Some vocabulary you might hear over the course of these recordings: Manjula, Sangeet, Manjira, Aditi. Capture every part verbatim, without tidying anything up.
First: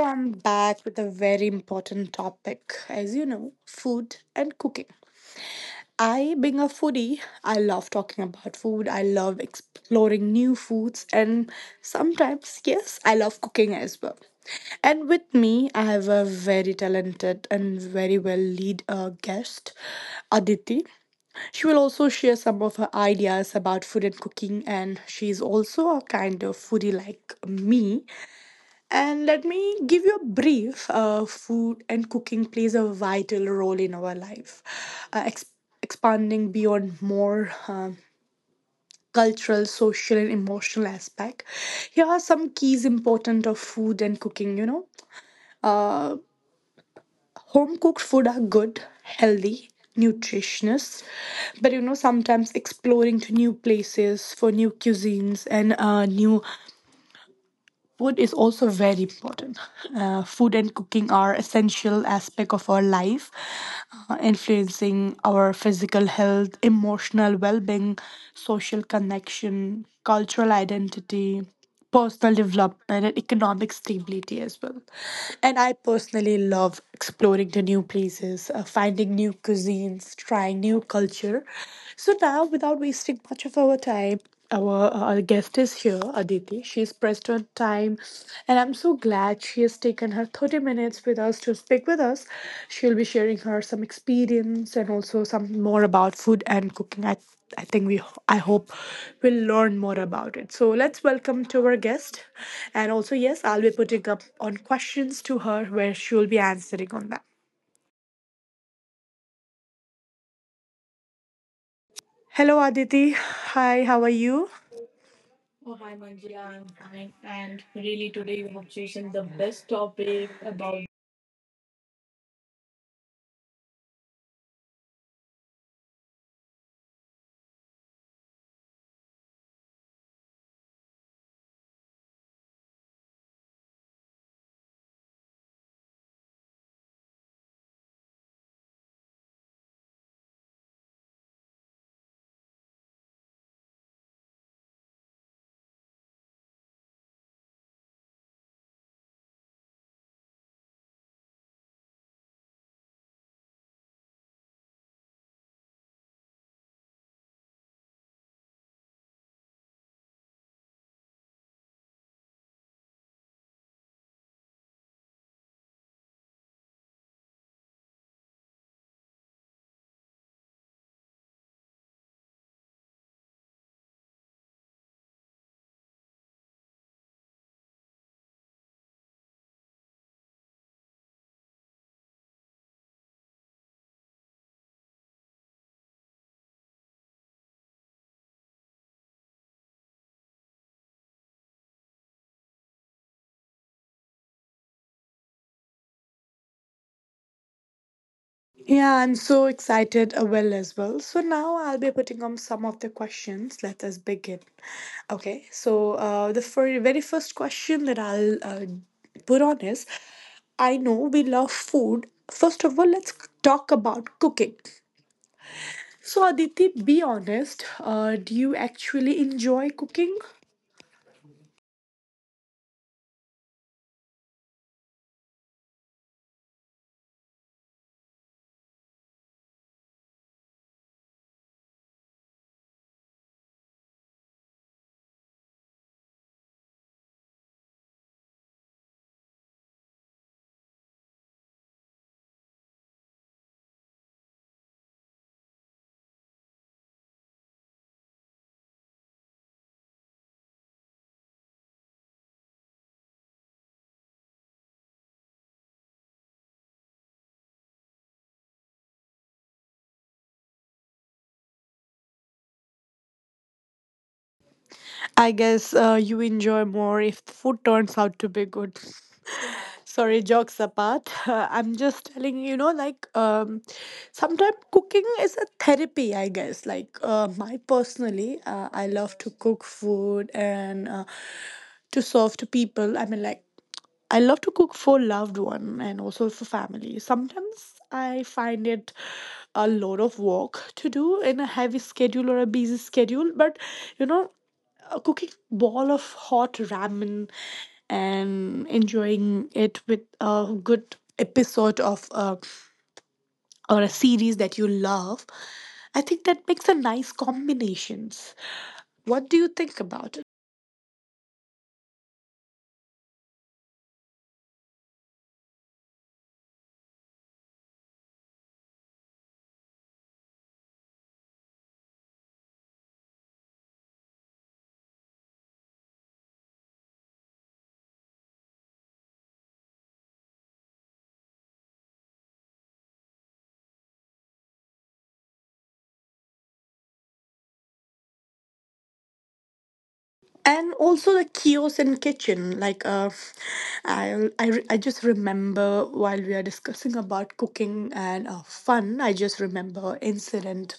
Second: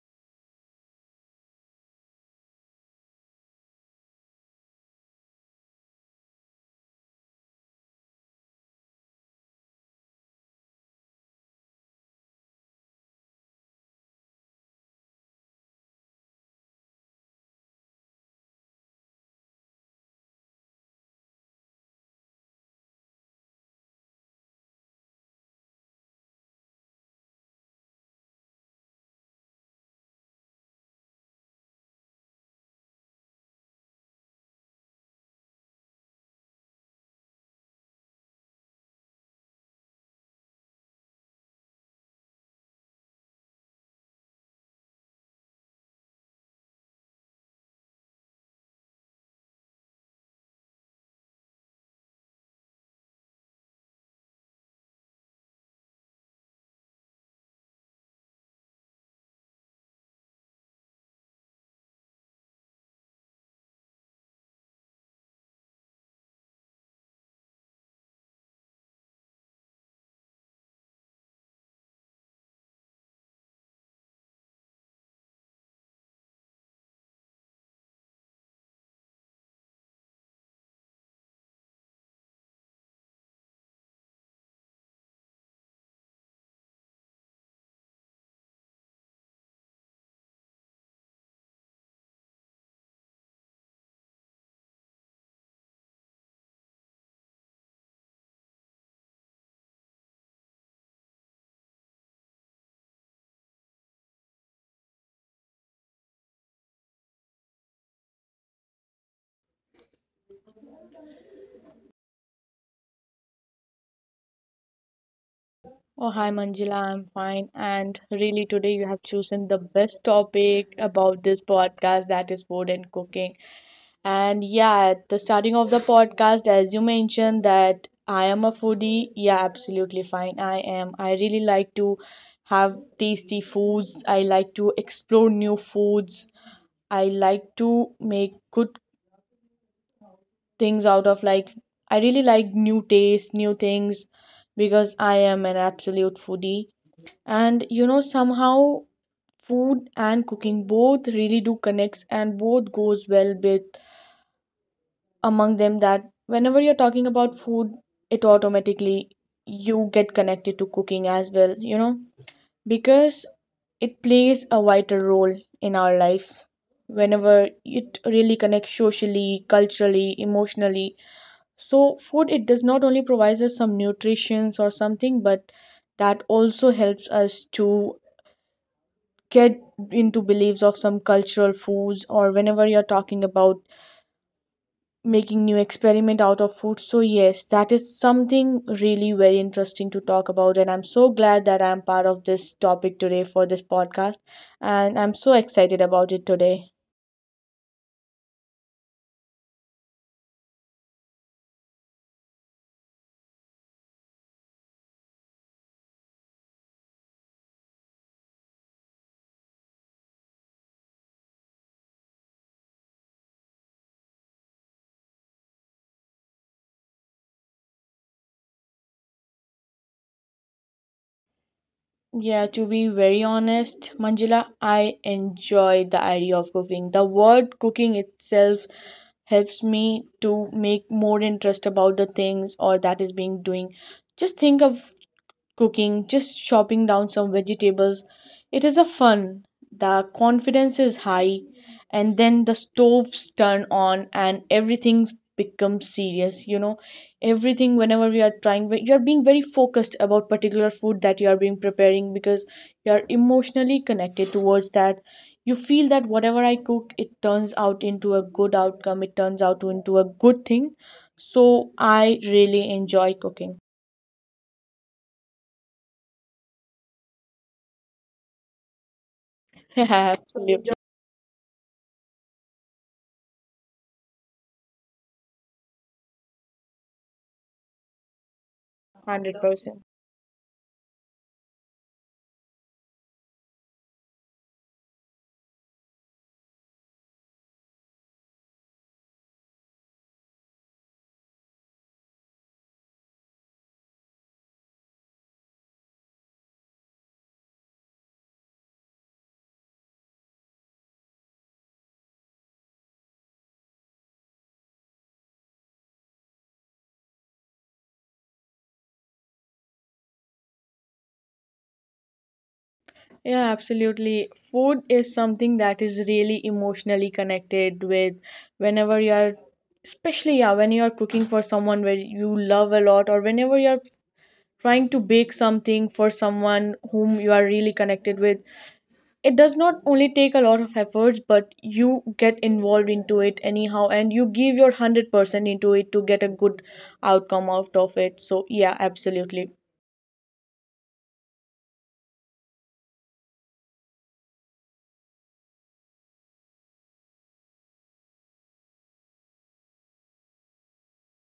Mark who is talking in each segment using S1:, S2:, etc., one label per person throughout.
S1: I'm back with a very important topic, as you know, food and cooking. I, being a foodie, I love talking about food. I love exploring new foods, and sometimes, yes, I love cooking as well. And with me, I have a very talented and very well lead uh, guest, Aditi. She will also share some of her ideas about food and cooking, and she's also a kind of foodie like me. And let me give you a brief. Uh, food and cooking plays a vital role in our life, uh, ex- expanding beyond more um, cultural, social, and emotional aspect. Here are some keys important of food and cooking. You know, uh, home cooked food are good, healthy, nutritious, but you know sometimes exploring to new places for new cuisines and uh, new food is also very important. Uh, food and cooking are essential aspect of our life, uh, influencing our physical health, emotional well-being, social connection, cultural identity, personal development, and economic stability as well. And I personally love exploring the new places, uh, finding new cuisines, trying new culture. So now, without wasting much of our time our, our guest is here, Aditi. She's pressed on time, and I'm so glad she has taken her thirty minutes with us to speak with us. She'll be sharing her some experience and also some more about food and cooking. I, I think we, I hope we'll learn more about it. So let's welcome to our guest. And also, yes, I'll be putting up on questions to her where she'll be answering on that. Hello, Aditi. Hi, how are you? Oh,
S2: Oh,
S1: hi,
S2: hi
S1: Manjira.
S2: Manjula,
S1: I'm
S2: I'm
S1: fine.
S2: fine.
S1: And
S2: And
S1: really,
S2: really,
S1: today
S2: today
S1: you
S2: you
S1: have
S2: have
S1: chosen the
S2: chosen the
S1: best
S2: best
S1: topic
S2: topic
S1: about.
S2: about this podcast, that is food and cooking. And yeah, at the starting of the podcast, as you mentioned, that I am a foodie. Yeah, absolutely fine. I am. I really like to have tasty foods, I like to explore new foods, I like to make good things out of like, I really like new tastes, new things because I am an absolute foodie. And you know, somehow food and cooking both really do connects and both goes well with among them, that whenever you're talking about food, it automatically, you get connected to cooking as well, you know, because it plays a vital role in our life, whenever it really connects socially, culturally, emotionally. So food, it does not only provides us some nutritions or something, but that also helps us to get into beliefs of some cultural foods, or whenever you're talking about making new experiment out of food. So yes, that is something really very interesting to talk about, and I'm so glad that I'm part of this topic today for this podcast, and I'm so excited about it today.
S1: Yeah, I'm so excited, uh, Will, as well. So now I'll be putting on some of the questions. Let us begin. Okay, so uh, the fir- very first question that I'll uh, put on is I know we love food. First of all, let's talk about cooking. So, Aditi, be honest. Uh, do you actually enjoy cooking?
S2: Yeah, to be very honest, Manjula, I enjoy the idea of cooking. The word cooking itself helps me to make more interest about the things or that is being doing. Just think of cooking, just chopping down some vegetables. It is a fun. The confidence is high, and then the stoves turn on, and everything becomes serious. You know, everything whenever we are trying, you are being very focused about particular food that you are being preparing because you are emotionally connected towards that. You feel that whatever I cook, it turns out into a good outcome. It turns out into a good thing. So I really enjoy cooking.
S1: I guess uh, you enjoy more if the food turns out to be good. Sorry,
S2: Absolutely.
S1: jokes apart. I'm just telling you, know, like um, sometimes cooking is a therapy. I guess, like uh, my personally, uh, I love to
S2: one hundred percent.
S1: cook food and uh, to serve to people. I mean, like I love to cook for loved one and also for family. Sometimes I find it a lot of work to do in a heavy schedule or a busy schedule, but you know uh, cooking ball of hot ramen and enjoying it with a good episode of uh, or a series that you love. I think that makes a nice combinations. What do you think about it?
S2: Yeah, absolutely. Food is something that is really emotionally connected with whenever you are, especially yeah, when you are cooking for someone where you love a lot, or whenever you are trying to bake something for someone whom you are really connected with. It does not only take a lot of efforts, but you get involved into it anyhow, and you give your one hundred percent into it to get a good outcome out of it. So, yeah, absolutely.
S1: And also the kiosk and kitchen, like, uh, I, I re- I just remember while we are discussing about cooking and uh, fun, I just remember incident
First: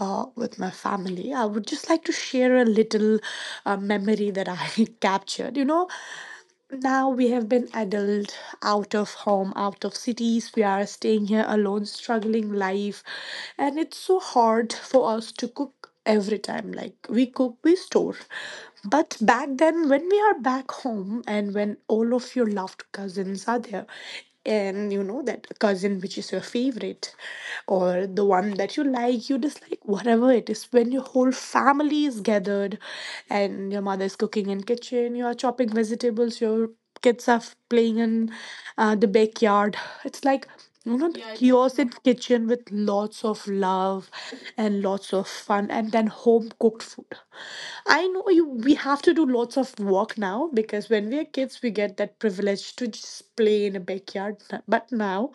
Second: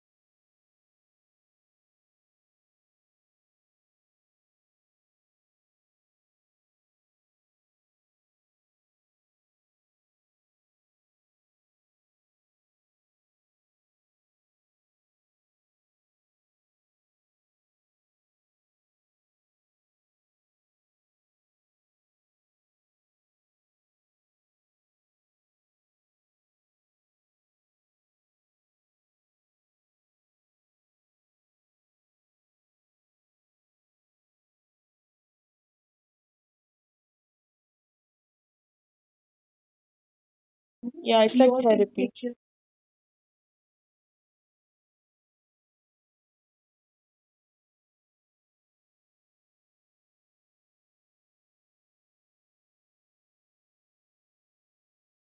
S1: uh, with my family. I would just like to share a little uh, memory that I captured, you know. Now we have been adult, out of home, out of cities. We are staying here alone, struggling life, and it's so hard for us to cook every time. Like we cook, we store. But back then, when we are back home and when all of your loved cousins are there, and you know that cousin which is your favorite or the one that you like, you dislike, whatever it is, when your whole family is gathered and your mother is cooking in kitchen, you are chopping vegetables, your kids are f- playing in uh, the backyard. It's like, you know, the, yeah,
S2: Yeah,
S1: I think
S2: it's like
S1: so, kiosk
S2: therapy.
S1: kitchen with lots of love and lots of fun, and then home cooked food. I know you, we have to do lots of work now, because when we are kids we get that privilege to just play in a backyard. But now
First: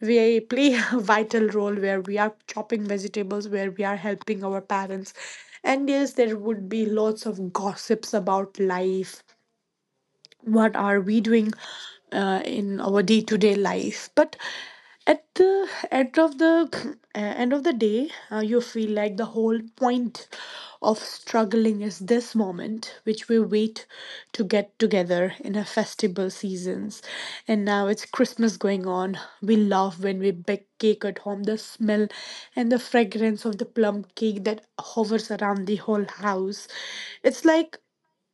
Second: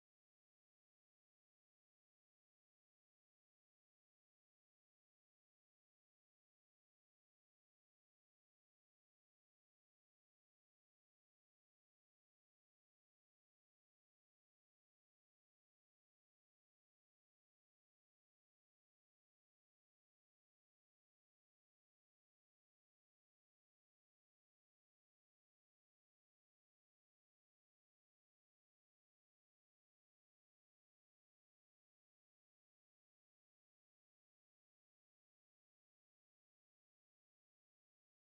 S1: we play a vital role, where we are chopping vegetables, where we are helping our parents. And yes, there would be lots of gossips about life, what are we doing uh, in our day-to-day life. But at the end of the uh, end of the day, uh, you feel like the whole point of struggling is this moment which we wait to get together in a festival seasons. And now it's Christmas going on. We love when we bake cake at home, the smell and the fragrance of the plum cake that hovers around the whole house. It's like,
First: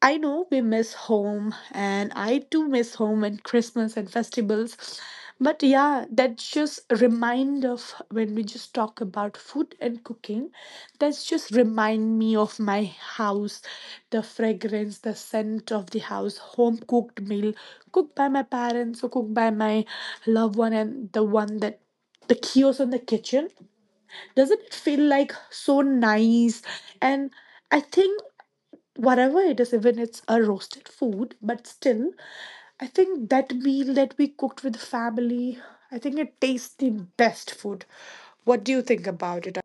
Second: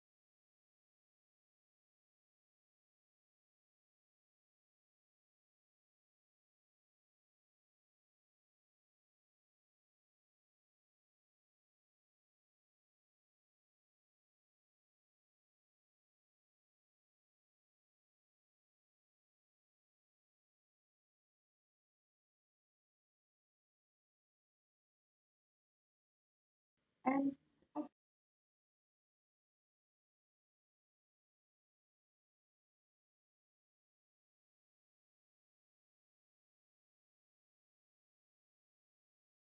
S1: I know we miss home, and I too miss home and Christmas and festivals. But yeah, that's just a remind of when we just talk about food and cooking. That's just remind me of my house, the fragrance, the scent of the house, home cooked meal, cooked by my parents or cooked by my loved one, and the one that, the chaos in the kitchen. Doesn't it feel like so nice? And I think whatever it is, even it's a roasted food, but still, I think that meal that we cooked with family, I think it tastes the best food. What do you think about it?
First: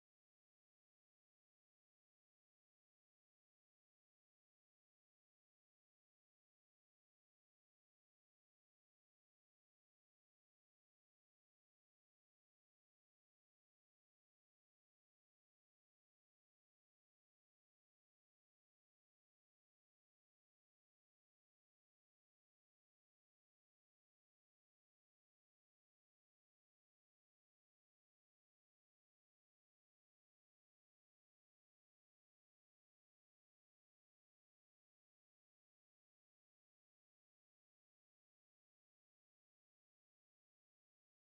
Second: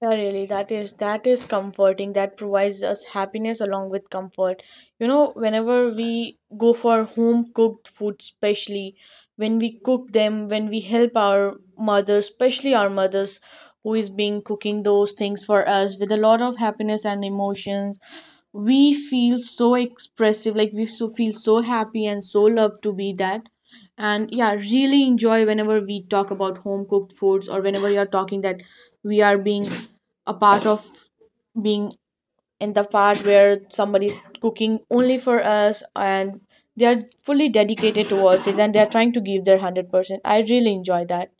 S2: Yeah, really, that is that is comforting. That provides us happiness along with comfort. You know, whenever we go for home cooked food, especially when we cook them, when we help our mothers, especially our mothers who is being cooking those things for us with a lot of happiness and emotions, we feel so expressive. Like we so feel so happy and so loved to be that. And yeah, really enjoy whenever we talk about home cooked foods, or whenever you're talking that we are being a part of being in the part where somebody's cooking only for us, and they are fully dedicated towards it, and they are trying to give their one hundred percent. I really enjoy that.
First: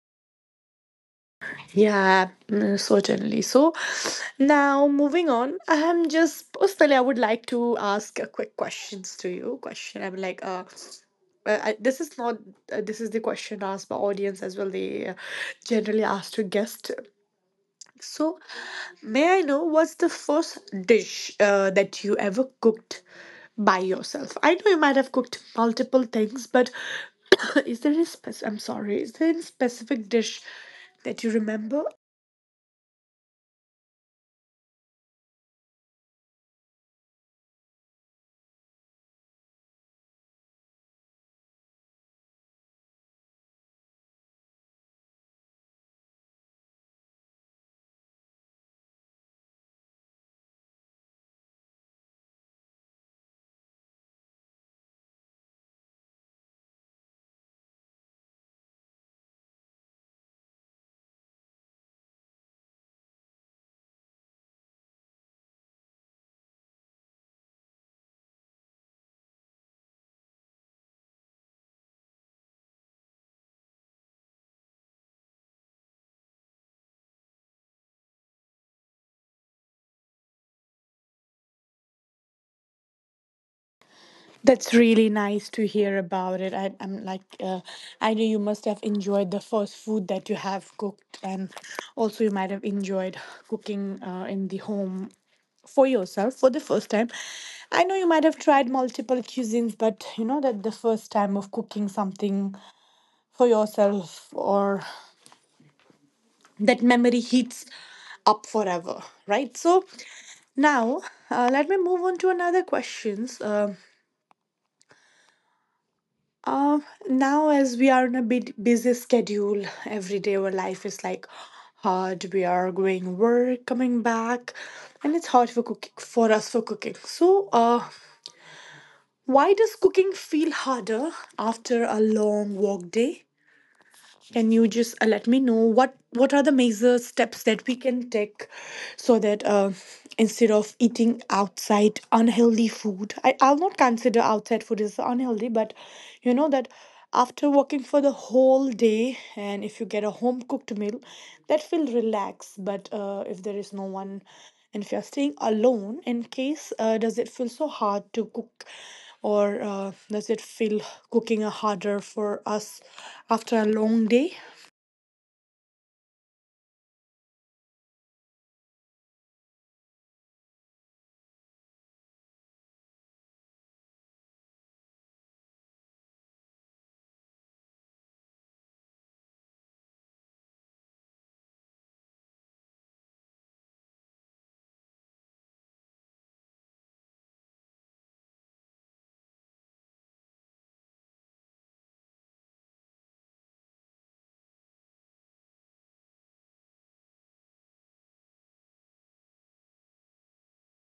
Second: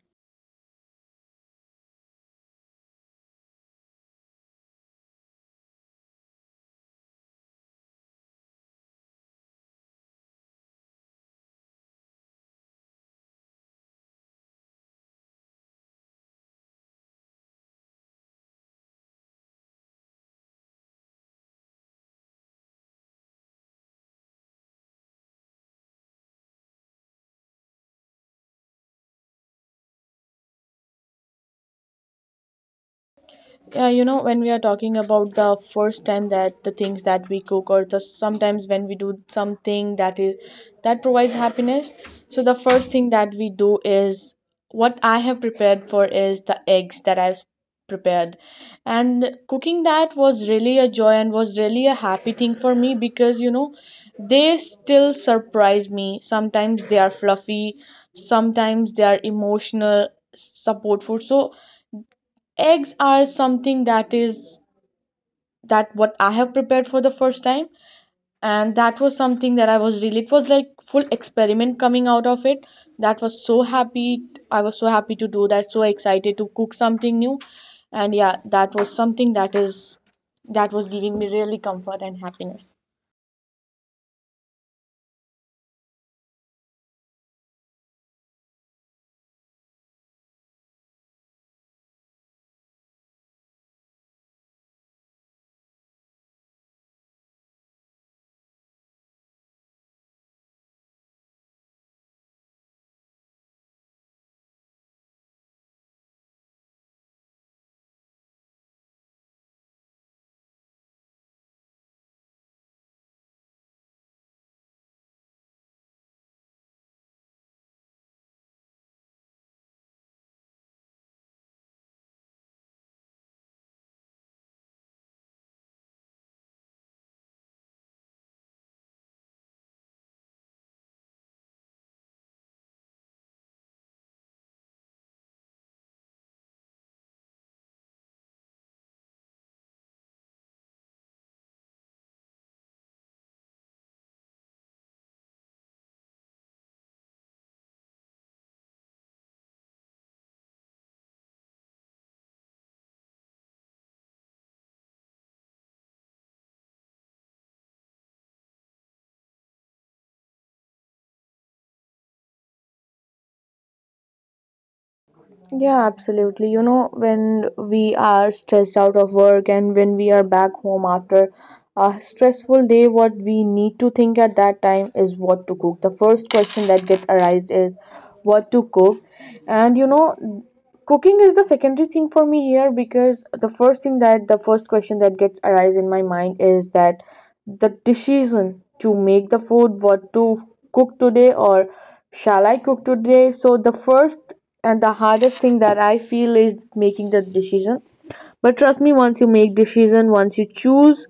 S1: Yeah, mm, certainly. So now moving on, I'm just personally, I would like to ask a quick questions to you. Question, I'm like, uh, uh, I, this is not, uh, this is the question asked by audience as well. They uh, generally ask to guest. So, may I know what's the first dish uh, that you ever cooked by yourself? I know you might have cooked multiple things, but is there any spec- I'm sorry, is there any specific dish that you remember?
S2: Yeah, you know, when we are talking about the first time, that the things that we cook, or the sometimes when we do something that is that provides happiness, so the first thing that we do is what I have prepared for is the eggs that I've prepared. And cooking that was really a joy and was really a happy thing for me, because you know, they still surprise me. Sometimes they are fluffy, sometimes they are emotional support food. So eggs are something that is, that what I have prepared for the first time, and that was something that I was really, it was like full experiment coming out of it. That was so happy. I was so happy to do that, so excited to cook something new. And yeah, that was something that is, that was giving me really comfort and happiness.
S1: That's really nice to hear about it. I, I'm like, uh, I know you must have enjoyed the first food that you have cooked, and also you might have enjoyed cooking uh, in the home for yourself for the first time. I know you might have tried multiple cuisines, but you know that the first time of cooking something for yourself or that memory heats up forever, right? So now uh, let me move on to another questions. Um Um, Now, as we are on a bit busy schedule, every day our life is like hard. We are going work, coming back, and it's hard for cooking for us for cooking. So, uh, why does cooking feel harder after a long work day? Can you just uh, let me know what what are the major steps that we can take so that uh, instead of eating outside unhealthy food, I, I'll not consider outside food as unhealthy, but you know that after working for the whole day and if you get a home cooked meal, that feel relaxed. But uh, if there is no one and if you're staying alone, in case uh, does it feel so hard to cook? Or uh, does it feel cooking harder for us after a long day?
S2: Yeah, absolutely. You know, when we are stressed out of work, and when we are back home after a stressful day, what we need to think at that time is what to cook. The first question that get arised is what to cook. And you know, cooking is the secondary thing for me here, because the first thing, that the first question that gets arise in my mind is that the decision to make the food, what to cook today, or shall I cook today. So the first and the hardest thing that I feel is making the decision. But trust me, once you make decision, once you choose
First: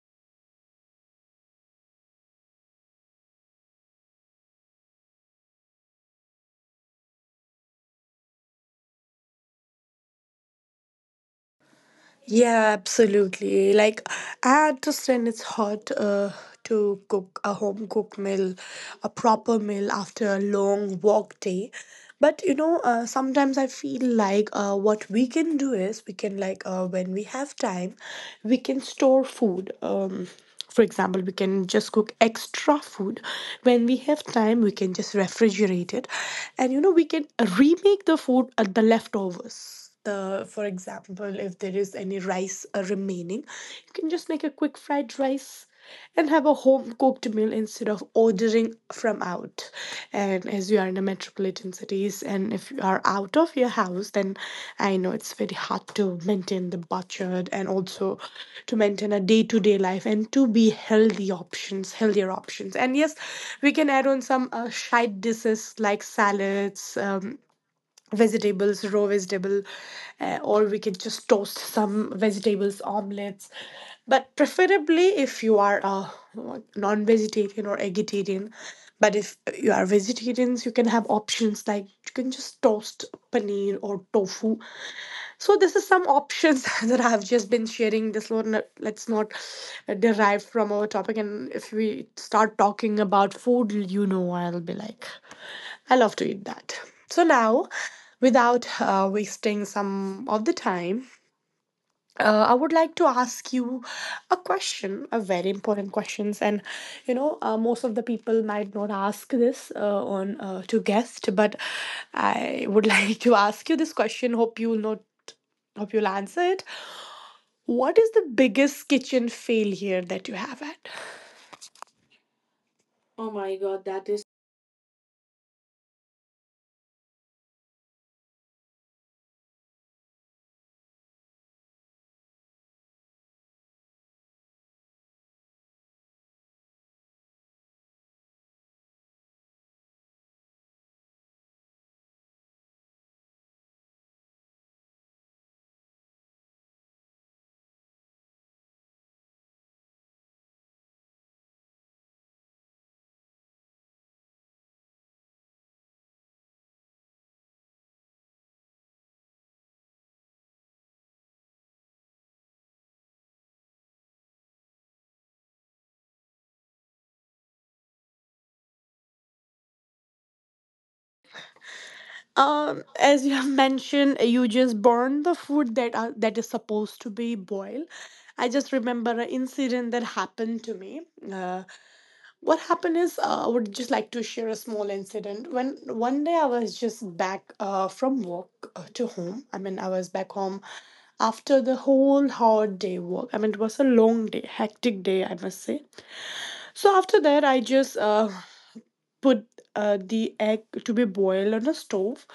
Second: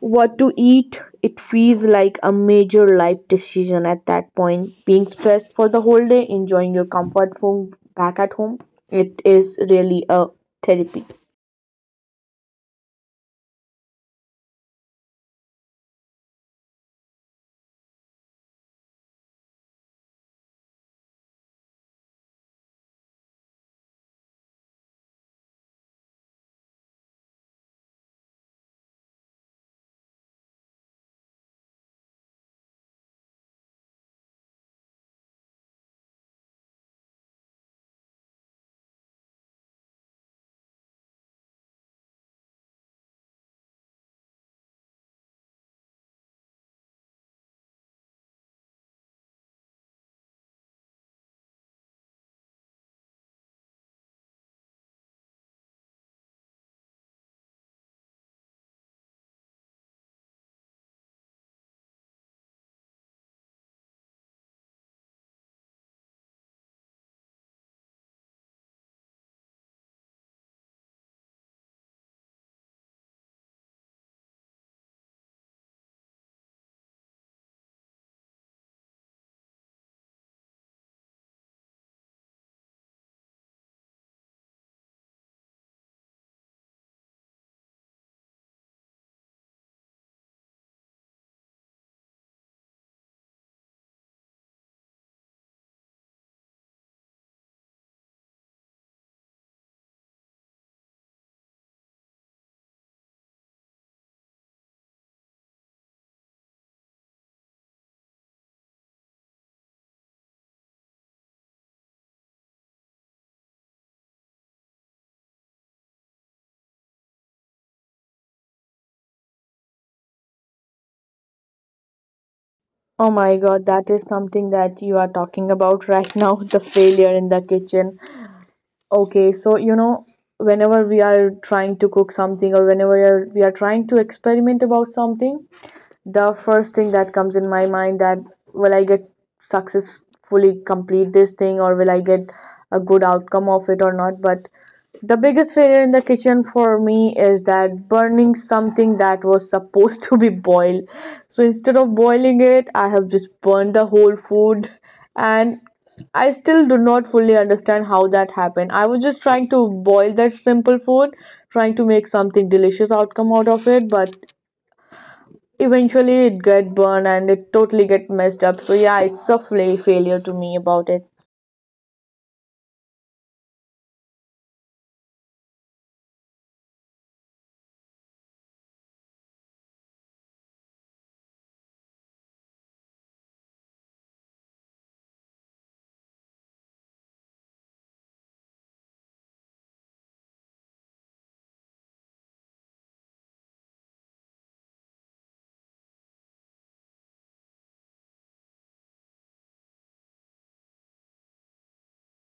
S2: what to eat, it feels like a major life decision. At that point, being stressed for the whole day, enjoying your comfort food back at home, it is really a therapy.
S1: Yeah, absolutely. Like, I understand it's hard uh, to cook a home cooked meal, a proper meal after a long work day. But you know, uh, sometimes I feel like uh, what we can do is we can, like, uh, when we have time, we can store food. Um, For example, we can just cook extra food. When we have time, we can just refrigerate it. And you know, we can remake the food at the leftovers. The, for example, if there is any rice uh, remaining, you can just make a quick fried rice and have a home cooked meal instead of ordering from out. And as you are in the metropolitan cities, and if you are out of your house, then I know it's very hard to maintain the budget and also to maintain a day to day life and to be healthy options, healthier options. And yes, we can add on some uh, side dishes like salads. Um, vegetables, raw vegetable, uh, or we can just toast some vegetables, omelets. But preferably, if you are a non-vegetarian or vegetarian, but if you are vegetarians, you can have options like you can just toast paneer or tofu. So this is some options that I've just been sharing. This one, uh, let's not uh, derive from our topic. And if we start talking about food, you know, I'll be like. I love to eat that. So now, without uh, wasting some of the time, uh, I would like to ask you a question, a very important questions, and you know, uh, most of the people might not ask this uh, on uh, to guest, but I would like to ask you this question. Hope you'll not, hope you'll answer it. What is the biggest kitchen failure that you have had?
S2: Oh
S1: Oh
S2: my
S1: my
S2: god,
S1: God,
S2: that is
S1: that is.
S2: something that you are talking about right now, the failure in the kitchen. Okay, so you know, whenever we are trying to cook something, or whenever we are, we are trying to experiment about something, the first thing that comes in my mind that will I get successfully complete this thing, or will I get a good outcome of it or not. But the biggest failure in the kitchen for me is that burning something that was supposed to be boiled. So instead of boiling it, I have just burned the whole food. And I still do not fully understand how that happened. I was just trying to boil that simple food, trying to make something delicious outcome out of it, but eventually it get burned and it totally get messed up. So yeah, it's a fla- failure to me about it.
S1: Um, as you have mentioned, you just burn the food that are, that is supposed to be boiled. I just remember an incident that happened to me. Uh, what happened is, uh, I would just like to share a small incident. When one day I was just back uh, from work uh, to home. I mean, I was back home after the whole hard day work. I mean, it was a long day, hectic day, I must say. So after that, I just uh, put uh, the egg to be boiled on the stove,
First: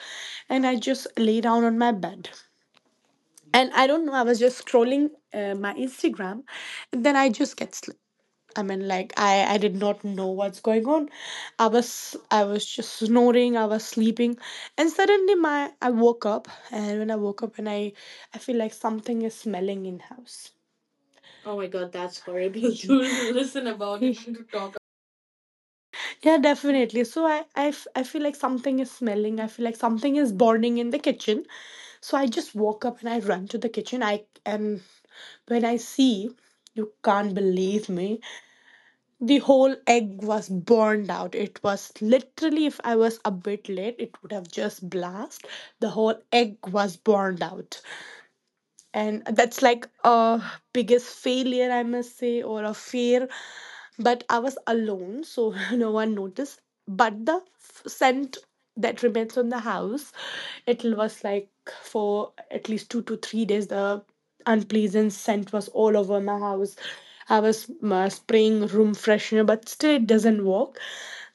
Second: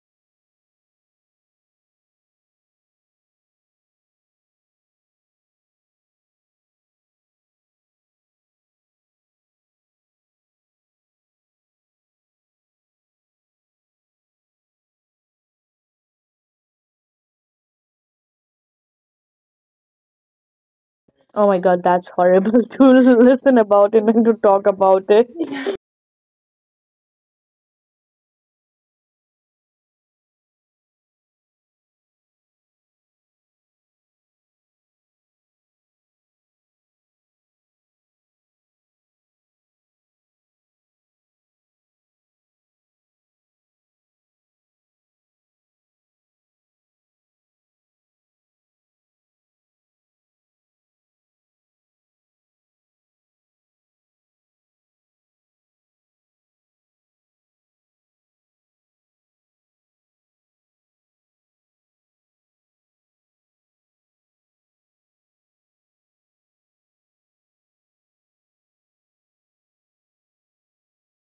S1: and I just lay down on my bed. And I don't know, I was just scrolling uh, my Instagram, and then I just get sleep. I mean, like, I I did not know what's going on. I was I was just snoring, I was sleeping, and suddenly my I woke up, and when I woke up, and I I feel like something is smelling in house.
S2: Oh my
S1: Oh my
S2: god,
S1: god,
S2: that's
S1: that's
S2: horrible
S1: horrible
S2: to
S1: to
S2: listen
S1: listen
S2: about
S1: about
S2: it
S1: and
S2: and to
S1: to
S2: talk
S1: talk.
S2: about it.
S1: Yeah, definitely. So I, I, f- I feel like something is smelling. I feel like something is burning in the kitchen. So I just walk up and I run to the kitchen. I and when I see, you can't believe me. The whole egg was burned out. It was literally, if I was a bit late, it would have just blast. The whole egg was burned out, and that's like a biggest failure I must say, or a fear. But I was alone, so no one noticed. But the f- scent that remains on the house, it was like for at least two to three days the unpleasant scent was all over my house. I was uh, spraying room freshener, but still it doesn't work,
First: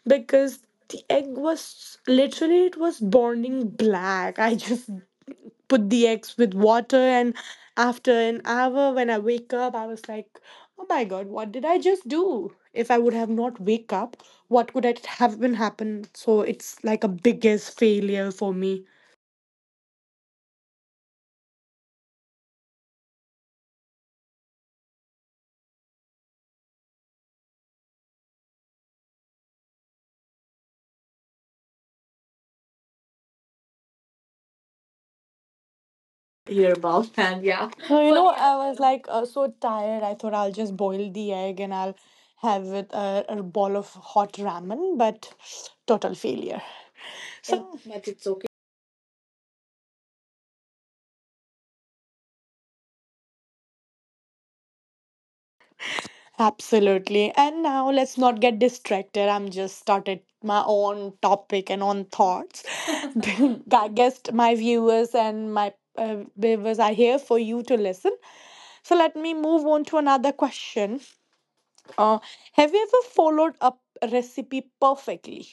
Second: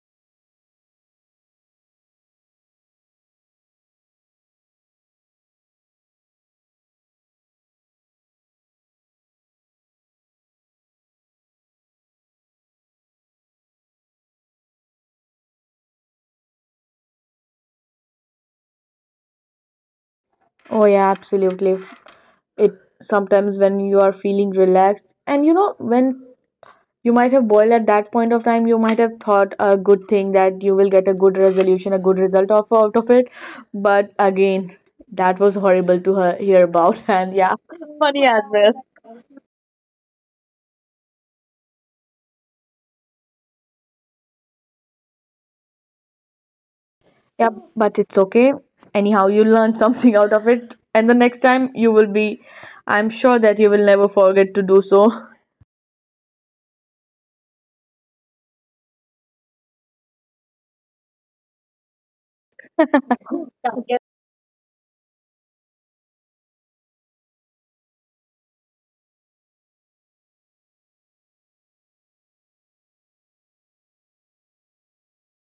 S1: because the egg was literally, it was burning black. I just put the eggs with water, and after an hour, when I wake up, I was like, oh my God, what did I just do? If I would have not wake up, what could it have been happen? So it's like a biggest failure for me.
S2: Oh yeah, absolutely. It sometimes when you are feeling relaxed, and you know, when you might have boiled at that point of time, you might have thought a good thing, that you will get a good resolution, a good result of out of it. But again, that was horrible to her, hear
S1: Hear
S2: about,
S1: about
S2: and
S1: and
S2: yeah,
S1: yeah. So you. But
S2: funny
S1: know,
S2: as
S1: yeah. I
S2: well.
S1: was like uh, so tired. I thought I'll just boil the egg and I'll have it, uh, a bowl of hot ramen, but total failure. So,
S2: Yeah,
S1: yeah,
S2: but
S1: but
S2: it's
S1: it's okay.
S2: okay. Anyhow, you learned something out of it. And the next time you will be, I'm sure that you will never forget to do so.
S1: Absolutely. And now let's not get distracted. I'm just started my own topic and own thoughts. Then I guess my viewers and my uh, viewers are here for you to listen. So let me move on to another question. Uh, have you ever followed a recipe perfectly?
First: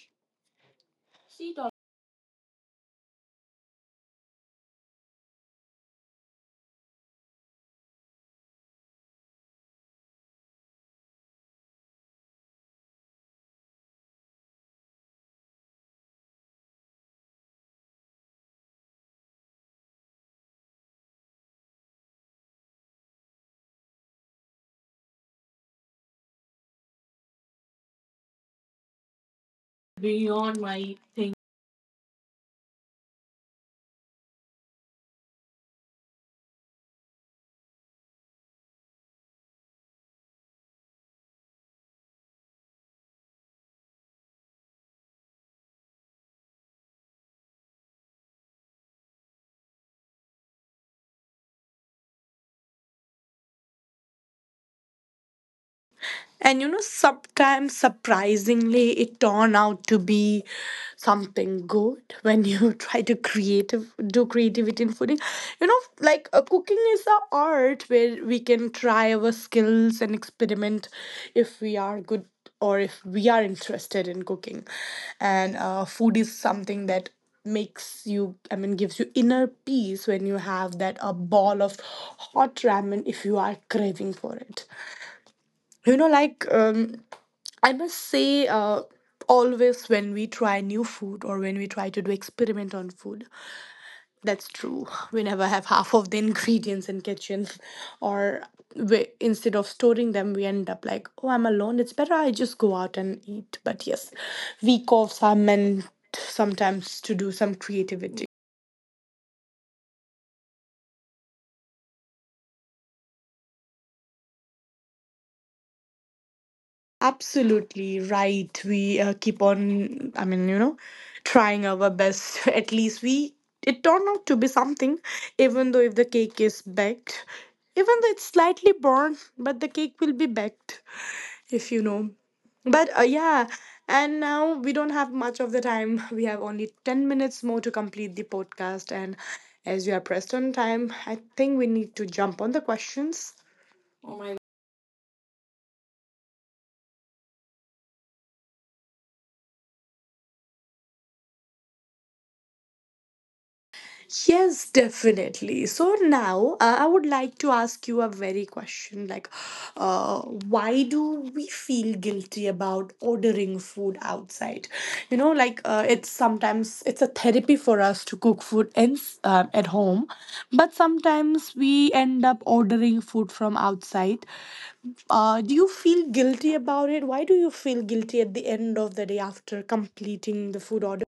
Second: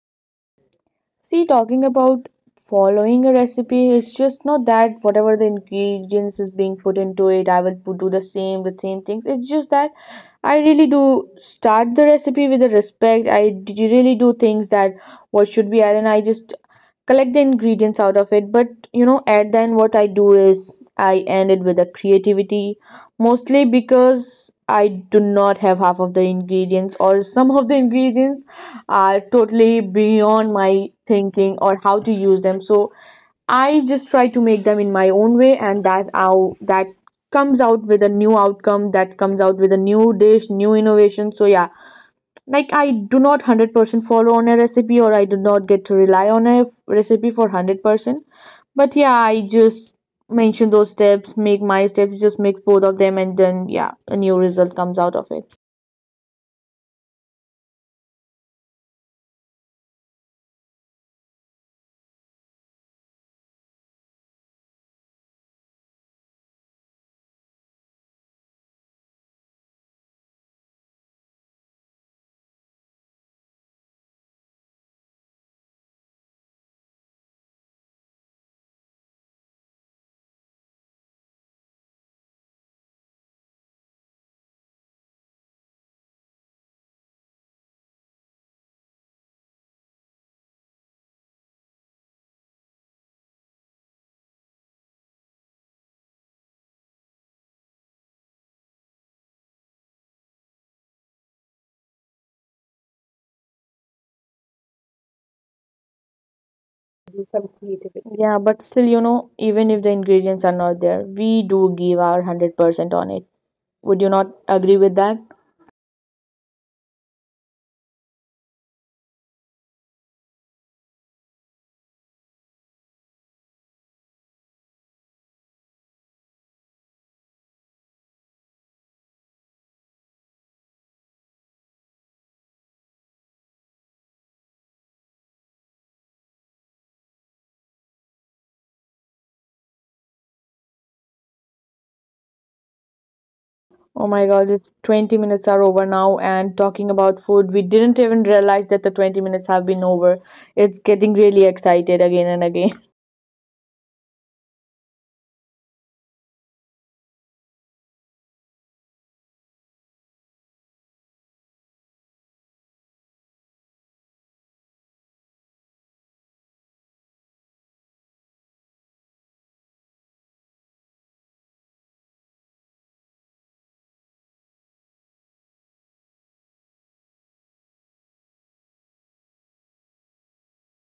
S2: See, talking about following a recipe is just not that whatever the ingredients is being put into it, I will put, do the same, the same things. It's just that I really do start the recipe with the respect. I d- really do things that what should be added, and I just collect the ingredients out of it. But you know, at then what I do is I end it with the creativity, mostly because I do not have half of the ingredients, or some of the ingredients are totally beyond
S1: Beyond
S2: my
S1: my thing.
S2: thinking or how to use them. So I just try to make them in my own way, and that out that comes out with a new outcome, that comes out with a new dish, new innovation. So yeah, like I do not one hundred percent follow on a recipe, or I do not get to rely on a f- recipe for one hundred percent. But yeah, I just mention those steps, make my steps, just mix both of them, and then yeah, a new result comes out of it.
S1: And you know, sometimes surprisingly, it turned out to be something good when you try to creative do creativity in fooding. You know, like, uh, cooking is a art where we can try our skills and experiment if we are good, or if we are interested in cooking. And uh, food is something that makes you, I mean, gives you inner peace when you have that a ball of hot ramen if you are craving for it, you know, like um I must say, uh, always when we try new food or when we try to do experiment on food, that's true. We never have half of the ingredients in kitchens, or we, instead of storing them, we end up like, oh, I'm alone. It's better I just go out and eat. But yes, week offs are meant sometimes to do some creativity.
S2: Yeah, but still, you know, even if the ingredients are not there, we do give our one hundred percent on it. Would you not agree with that?
S1: Absolutely right. We uh, keep on, I mean, you know, trying our best. At least we, it turned out to be something, even though if the cake is baked, even though it's slightly burnt, but the cake will be baked, if you know. But uh, yeah, and now we don't have much of the time. We have only ten minutes more to complete the podcast. And as we are pressed on time, I think we need to jump on the questions.
S2: Oh my god, it's twenty minutes are over now, and talking about food, we didn't even realize that the twenty minutes have been over. It's getting really excited again and again.
S1: Yes, definitely. So now uh, I would like to ask you a very question like, uh, why do we feel guilty about ordering food outside? You know, like, uh, it's sometimes it's a therapy for us to cook food in, um at home, but sometimes we end up ordering food from outside. Uh, do you feel guilty about it? Why do you feel guilty at the end of the day after completing the food order?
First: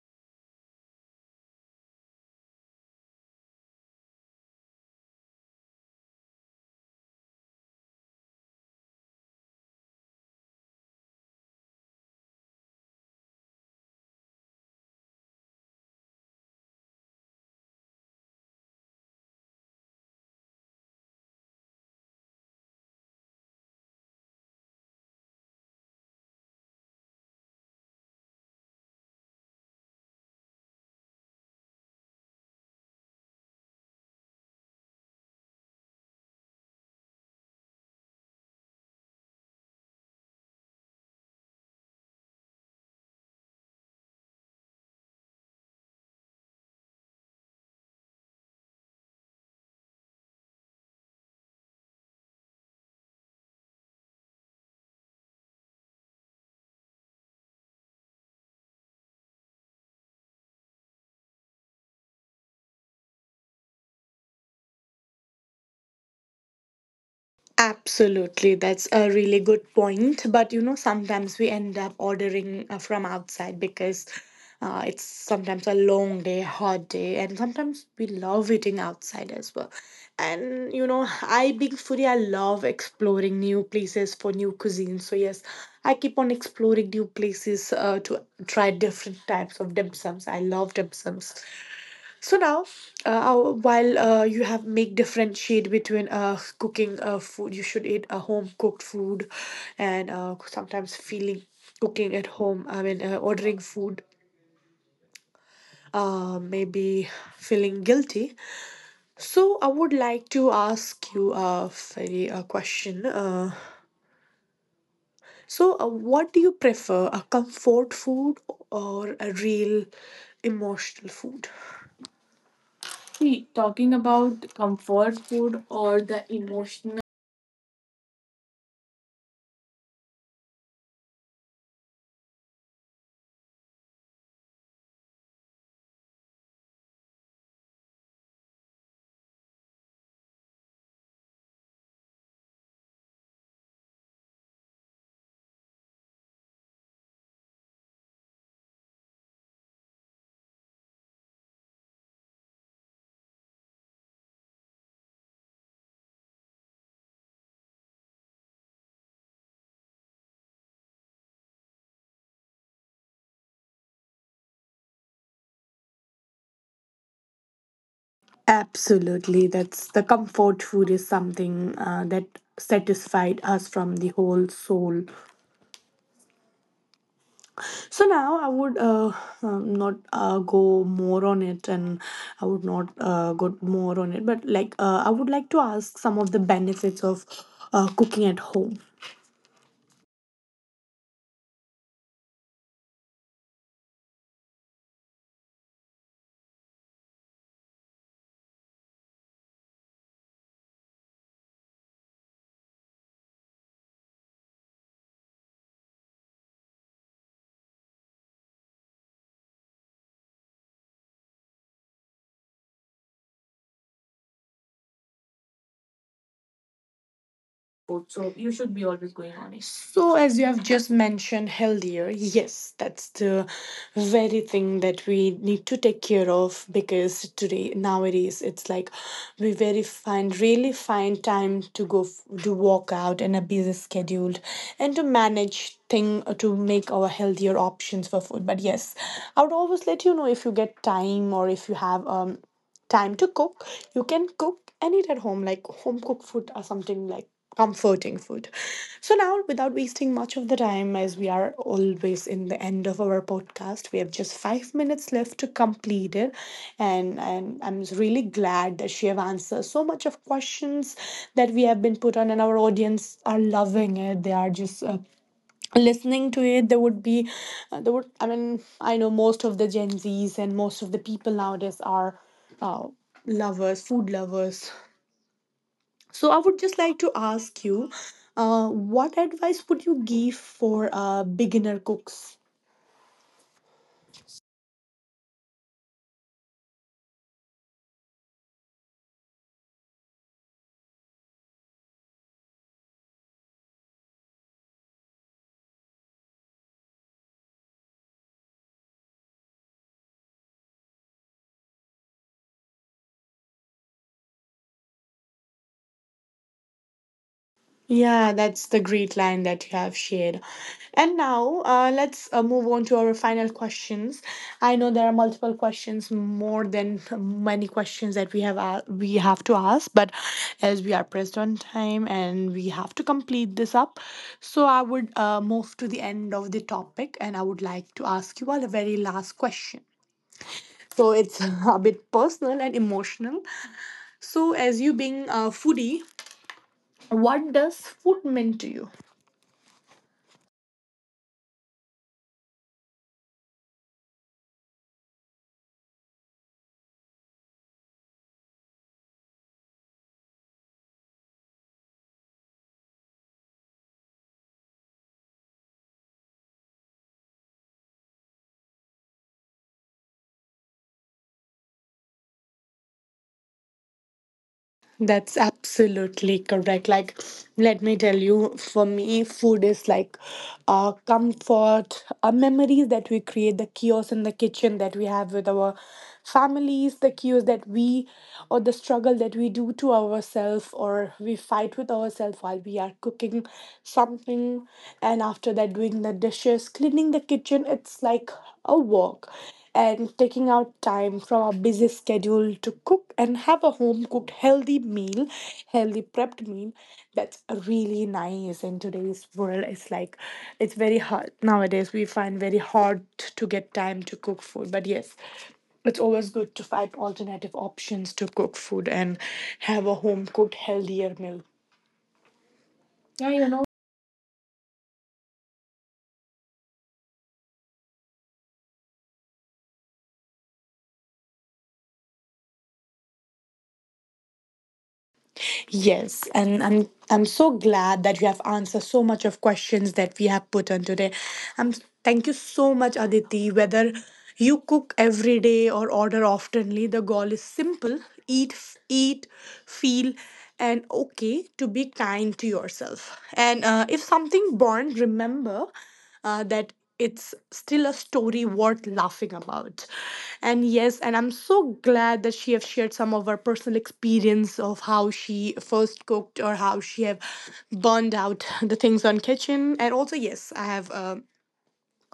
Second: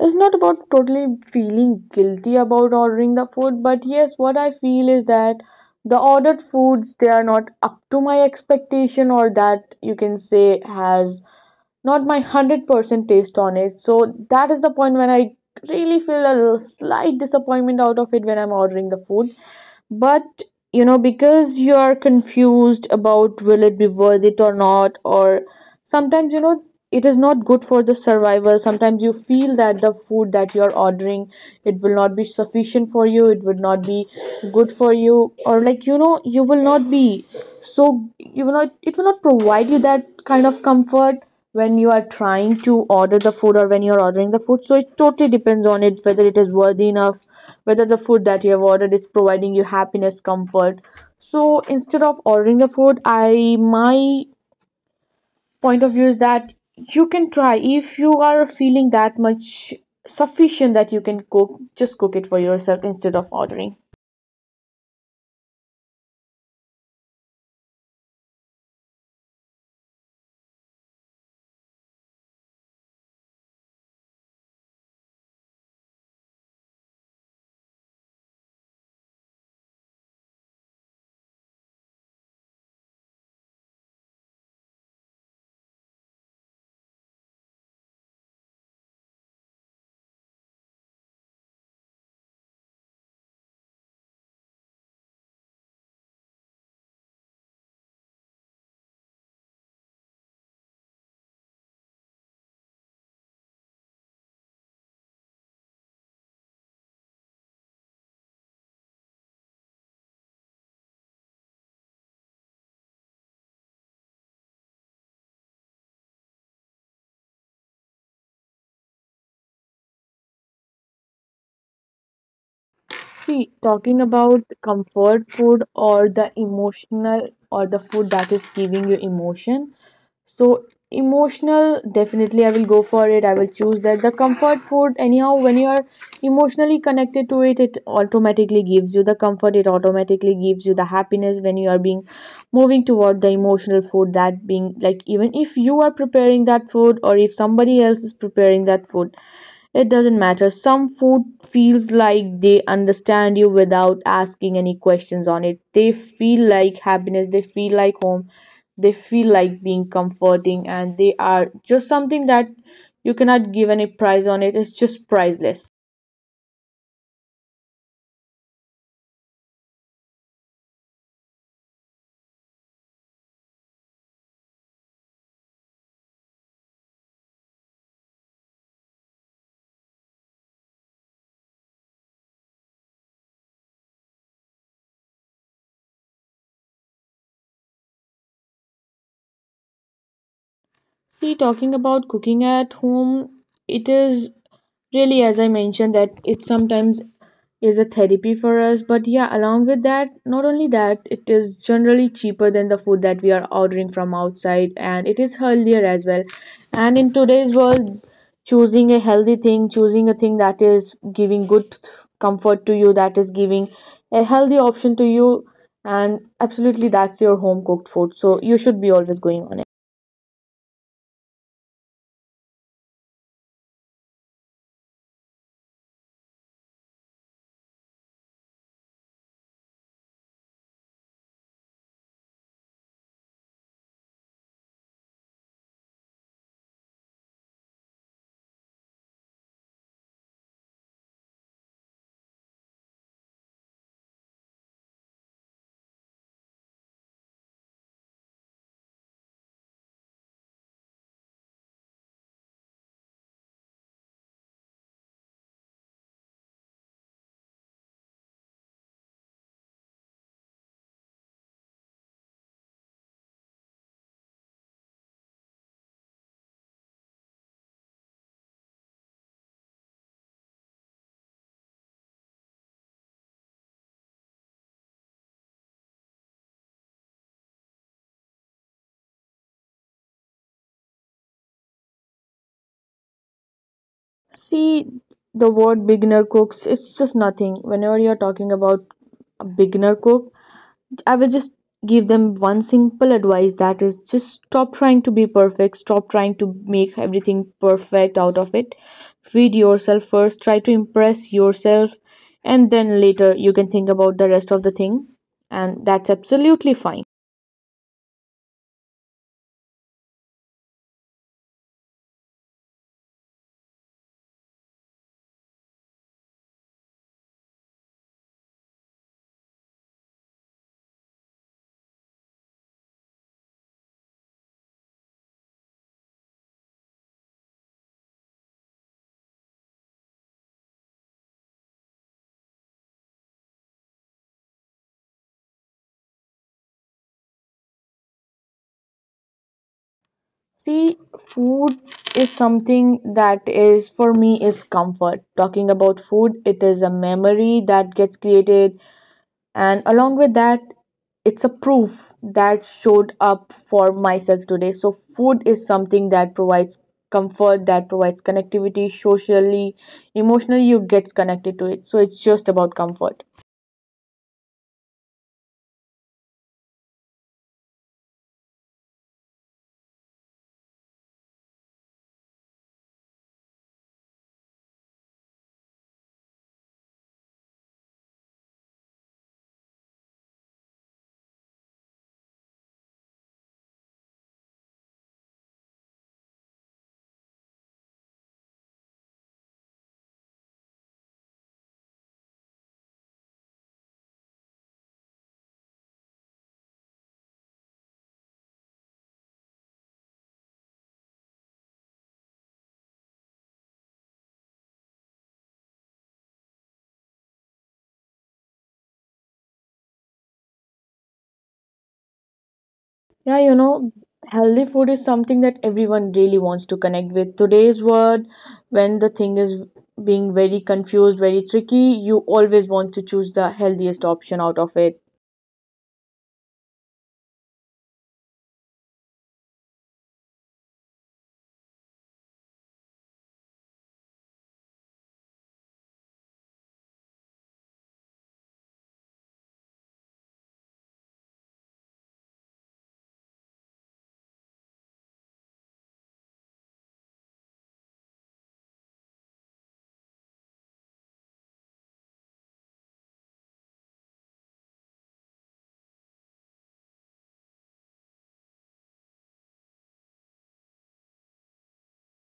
S2: It's not about totally feeling guilty about ordering the food, but yes, what I feel is that the ordered foods, they are not up to my expectation, or that you can say has not my one hundred percent taste on it. So that is the point when I really feel a little slight disappointment out of it when I'm ordering the food. But you know, because you are confused about will it be worth it or not, or sometimes you know it is not good for the survival. Sometimes you feel that the food that you're ordering, it will not be sufficient for you, it would not be good for you, or like you know, you will not be, so you will not, it will not provide you that kind of comfort when you are trying to order the food, or when you're ordering the food. So it totally depends on it, whether it is worthy enough, whether the food that you have ordered is providing you happiness, comfort. So instead of ordering the food, I, my point of view is that you can try, if you are feeling that much sufficient that you can cook, just cook it for yourself instead of ordering.
S1: Absolutely, that's a really good point. But you know, sometimes we end up ordering uh, from outside because uh, it's sometimes a long day, hot day, and sometimes we love eating outside as well. And you know, I being foodie, I love exploring new places for new cuisine. So yes, I keep on exploring new places uh, to try different types of dim sums. I love dim sums. So now, uh, our- while uh, you have make differentiate between uh, cooking uh, food, you should eat a home cooked food, and uh, sometimes feeling cooking at home. I mean, uh, ordering food, uh, maybe feeling guilty. So I would like to ask you a very a question. Uh, so, uh, what do you prefer, a comfort food or a real emotional food?
S2: See,
S1: See, talking
S2: talking about
S1: about comfort
S2: comfort food
S1: food
S2: or
S1: or
S2: the
S1: the emotional.
S2: emotional, or the food that is giving you emotion. So, emotional, definitely I will go for it. I will choose that. The comfort food, anyhow, when you are emotionally connected to it, it automatically gives you the comfort. It automatically gives you the happiness when you are being moving toward the emotional food. That being like, even if you are preparing that food, or if somebody else is preparing that food, it doesn't matter. Some food feels like they understand you without asking any questions on it. They feel like happiness, they feel like home, they feel like being comforting, and they are just something that you cannot give any price on it. It's just priceless.
S1: Absolutely. That's the comfort food is something uh, that satisfied us from the whole soul. So now I would, uh, um, not uh, go more on it, and I would not uh, go more on it, but like, uh, I would like to ask some of the benefits of uh, cooking at home.
S2: See, talking about cooking at home, it is really, as I mentioned, that it sometimes is a therapy for us. But yeah, along with that, not only that, it is generally cheaper than the food that we are ordering from outside, and it is healthier as well. And in today's world, choosing a healthy thing, choosing a thing that is giving good comfort to you, that is giving a healthy option to you, and absolutely that's your home cooked food.
S1: Sports.
S2: So
S1: So
S2: you
S1: you
S2: should
S1: should
S2: be
S1: be
S2: always
S1: always
S2: going
S1: going
S2: on
S1: on
S2: it.
S1: it. So, as you have just mentioned, healthier, yes, that's the very thing that we need to take care of, because today, nowadays, it's like we very find really find time to go f- to walk out and a busy schedule and to manage thing uh, to make our healthier options for food. But yes, I would always let you know, if you get time, or if you have um time to cook, you can cook and eat at home like home cooked food or something like comforting food. So now, without wasting much of the time, as we are always in the end of our podcast, we have just five minutes left to complete it. And and I'm really glad that she have answered so much of questions that we have been put on, and our audience are loving it. They are just uh, listening to it. There would be uh, there would I mean, I know most of the gen z's and most of the people nowadays are uh, lovers, food lovers. So I would just like to ask you, uh, what advice would you give for uh, beginner cooks?
S2: See, the word beginner cooks, it's just nothing. Whenever you're talking about a beginner cook, I will just give them one simple advice, that is just stop trying to be perfect, stop trying to make everything perfect out of it. Feed yourself first, try to impress yourself, and then later you can think about the rest of the thing, and that's absolutely fine.
S1: Yeah, that's the great line that you have shared. And now, uh, let's uh, move on to our final questions. I know there are multiple questions, more than many questions that we have uh, we have to ask, but as we are pressed on time and we have to complete this up, so I would uh, move to the end of the topic, and I would like to ask you all a very last question. So it's a bit personal and emotional. So, as you being a foodie, what does food mean to you?
S2: See, food is something that is for me is comfort. Talking about food, it is a memory that gets created, and along with that, it's a proof that showed up for myself today. So, food is something that provides comfort, that provides connectivity socially, emotionally, you get connected to it. So, it's just about comfort.
S1: That's absolutely correct. Like, let me tell you, for me, food is like uh, comfort, uh, memories that we create, the chaos in the kitchen that we have with our families, the chaos that we, or the struggle that we do to ourselves, or we fight with ourselves while we are cooking something. And after that, doing the dishes, cleaning the kitchen, it's like a work, and taking out time from our busy schedule to cook and have a home cooked healthy meal, healthy prepped meal. That's really nice in today's world. It's like it's very hard nowadays. We find very hard to get time to cook food, but yes. It's always good to find alternative options to cook food and have a home cooked healthier meal.
S2: Yeah,
S1: Yeah,
S2: you
S1: you know.
S2: know, healthy food is something that everyone really wants to connect with. Today's world, when the thing is being very confused, very tricky, you always want to choose the healthiest option out of it.
S1: Yes, and I'm I'm so glad that you have answered so much of questions that we have put on today. Um, Thank you so much, Aditi. Whether you cook every day or order oftenly, the goal is simple: eat, f- eat, feel, and okay to be kind to yourself. And uh, if something burned, remember uh, that it's still a story worth laughing about. And yes, and I'm so glad that she have shared some of her personal experience of how she first cooked or how she have burned out the things on kitchen, and also yes, I have, um,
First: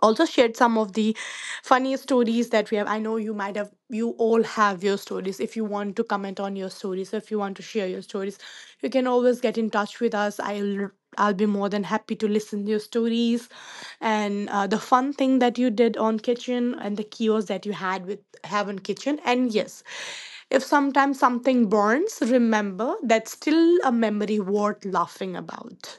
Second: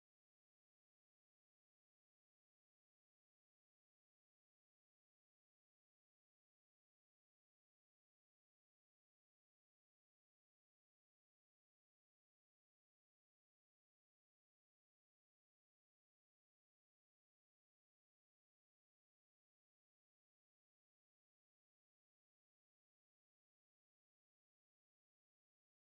S1: also shared some of the funny stories that we have. I know you might have, you all have your stories. If you want to comment on your stories, if you want to share your stories, you can always get in touch with us. I'll I'll be more than happy to listen to your stories, and uh, the fun thing that you did on kitchen, and the kiosk that you had with have on kitchen. And yes, if sometimes something burns, remember that's still a memory worth laughing about.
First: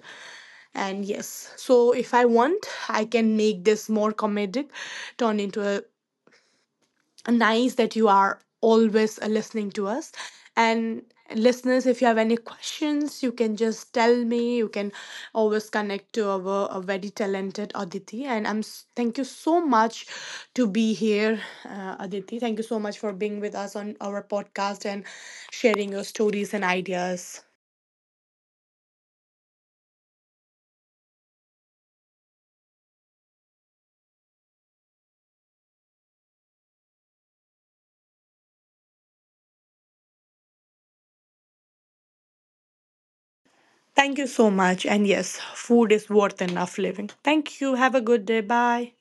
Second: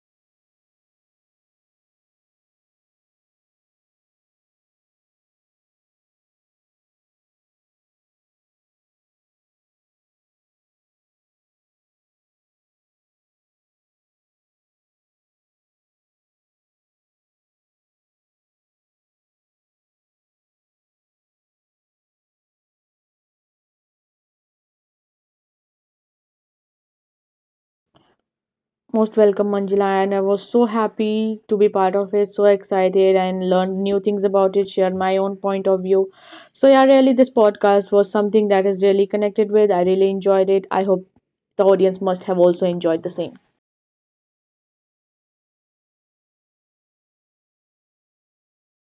S1: And yes, so if I want, I can make this more comedic, turn into a, a nice that you are always uh, listening to us. And listeners, if you have any questions, you can just tell me. You can always connect to our, a very talented Aditi. And I'm s- thank you so much to be here, uh, Aditi. Thank you so much for being with us on our podcast and sharing your stories and ideas.
S2: Most welcome, Manjula, and I was so happy to be part of it, so excited and learned new things about it, shared my own point of view. So, yeah, really, this podcast was something that is really connected with. I really enjoyed it. I hope the audience must have also enjoyed the same.
S1: Thank you so much. And yes, food is worth enough living. Thank you. Have a good day. Bye.